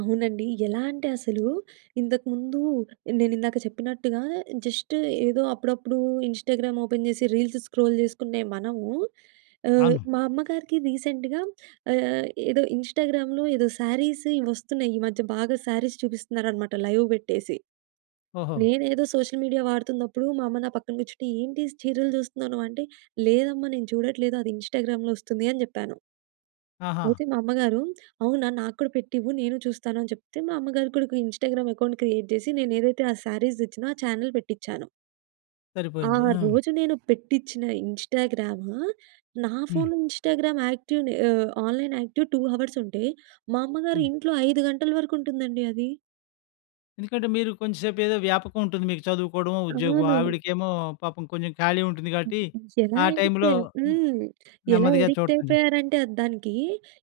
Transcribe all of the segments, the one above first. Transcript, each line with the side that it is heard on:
right: అవునండి. ఎలాంటే అసలు ఇంతకుముందు నెన్నిందాక చెప్పినట్టుగా జస్ట్ ఏదో అప్పుడప్పుడు ఇంస్టాగ్రామ్ ఓపెన్ జేసి రీల్స్ స్క్రోల్ జేసుకునే మనము ఆహ్,
left: అవును.
right: మా అమ్మగారికి రీసెంట్‌గా ఆహ్, ఏదో ఇంస్టాగ్రామ్‌లో ఏదో సారీస్ ఇవొస్తున్నాయి. ఈ మధ్య బాగా సారీస్ చూపిస్తున్నారనమాట లైవ్ బెట్టేసి.
left: ఓహో!
right: నేనేదో సోషల్ మీడియా వాడుతున్నప్పుడు మా అమ్మ నా పక్కన గూర్చుంటే, ఏంటి చీరలు చూస్తున్నావు నువ్వు అంటే, "లేదమ్మా నేను చూడట్లేదు అది ఇంస్టాగ్రామ్‌లో ఒస్తుంది" అని జెప్పాను.
left: ఆహా!
right: అయితే మా అమ్మగారు, "అవునా! నాకూడా పెట్టివ్వు నేను చూస్తాను" అని చెప్తే మా అమ్మగారు కూడా ఒక ఇంస్టాగ్రామ్‌లో అకౌంట్ క్రియేట్ జేసి నేనేదైతే ఆ సారీస్ దెచ్చిన ఆ చానెల్ పెట్టించాను. ఆ
left: సరిపోయింది. హ్మ్.
right: రోజు నేను పెట్టించిన ఇంస్టాగ్రాము నా
left: హ్మ్.
right: ఫోన్‌లో ఇంస్టాగ్రామ్ యాక్టివ్‌ని ఆహ్, ఆన్లైన్ యాక్టివ్ 2 హవర్స్ ఉంటే, మా అమ్మగారి
left: హ్మ్.
right: ఇంట్లో 5 గంటల వరకు ఉంటుందండి అది.
left: ఎందుకంటే, మీరు కొంచెంసేపు ఏదో వ్యాపకం ఉంటుంది. మీకు చదువుకోవడమో, ఉద్యోగం
right: అవును.
left: ఆవిడకేమో పాపం కొంచెం ఖాళీగా ఉంటుంది. గాబట్టి
right: హుహు. ఎలా
left: ఆ
right: అడిక్ట్
left: టైమ్‌లో హ్మ్.
right: హ్మ్. ఎలా
left: నెమ్మదిగా
right: అడిక్ట్
left: చూడడం జరు
right: అయిపోయారంటే అద్ దానికి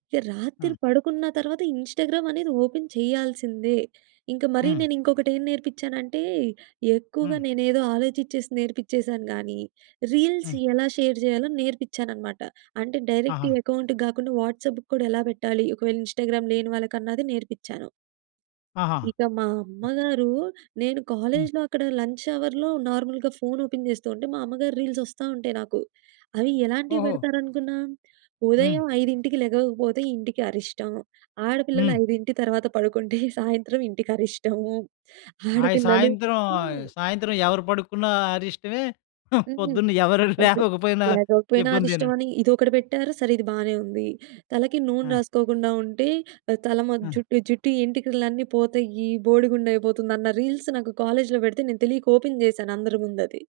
right: ఇక రాత్రి
left: హ్మ్.
right: పడుకున్న తర్వాత ఇంస్టాగ్రామ్ అనేది ఓపెన్ చేయాల్సిందే. ఇంక మరి
left: హ్మ్.
right: నేను ఇంకొకటి ఏం నేర్పించానంటే, ఎక్కువగా
left: హ్మ్.
right: నేనేదో ఆలోచిచ్చేసి నేర్పించేసాను గానీ, రీల్స్
left: హ్మ్.
right: యెలా షేర్ జేయాలో నేర్పించానన్నమాట. అంటే, డైరెక్ట్
left: ఆహా!
right: అకౌంట్‌కి గాకుండా వాట్సాప్‌‌కి కూడా ఎలా బెట్టాలి. ఒకవేళ ఇంస్టాగ్రామ్ లేని వాళ్ళకన్నది నేర్పించాను.
left: ఆహా!
right: ఇక మా అమ్మగారు నేను
left: హ్మ్.
right: కాలేజ్‌లో అక్కడ లంచ్ హవర్‌లో నార్మల్‌గా ఫోన్ ఓపెన్ జేస్తుంటే, మా అమ్మగారి రీల్స్ ఒస్తా ఉంటాయి నాకు. అవి ఎలాంటివి
left: ఓహో!
right: బెడతారనుకున్నాం?
left: హ్మ్.
right: ఉదయం 5కి లెగకపోతే ఇంటికి అరిష్టం. ఆడపిల్లలు
left: హ్మ్.
right: 5 తర్వాత పడుకుంటే, సాయంత్రం ఇంటికరిష్టం.
left: ఆయ
right: ఆడపిల్లలు
left: సాయంత్రం
right: హ్మ్.
left: సాయంత్రం ఎవరు పడుకున్న అరిష్టమే
right: హ్మ్.
left: పొద్దున్న ఎవరు
right: ఓకే.
left: లేవకపోయినా
right: లేవలేగాపోయిన
left: ఇబ్బందేను.
right: అరిష్టమని. ఇదొకటి బెట్టారు, సరే ఇది బానే ఉంది. తలకి నూనె
left: ఆ!
right: రాసుకోకుండా ఉంటే, ఆహ్, తల మొ
left: ఆ!
right: జుట్టు జుట్టు ఏంటికలన్నీ పోతాయి. బోడిగుండు అయిపోతుంది. అన్న రీల్స్ నాకు కాలేజ్‌లో బెడితే నేను తెలియక ఓపెన్ జేశాను అందరి ముందది.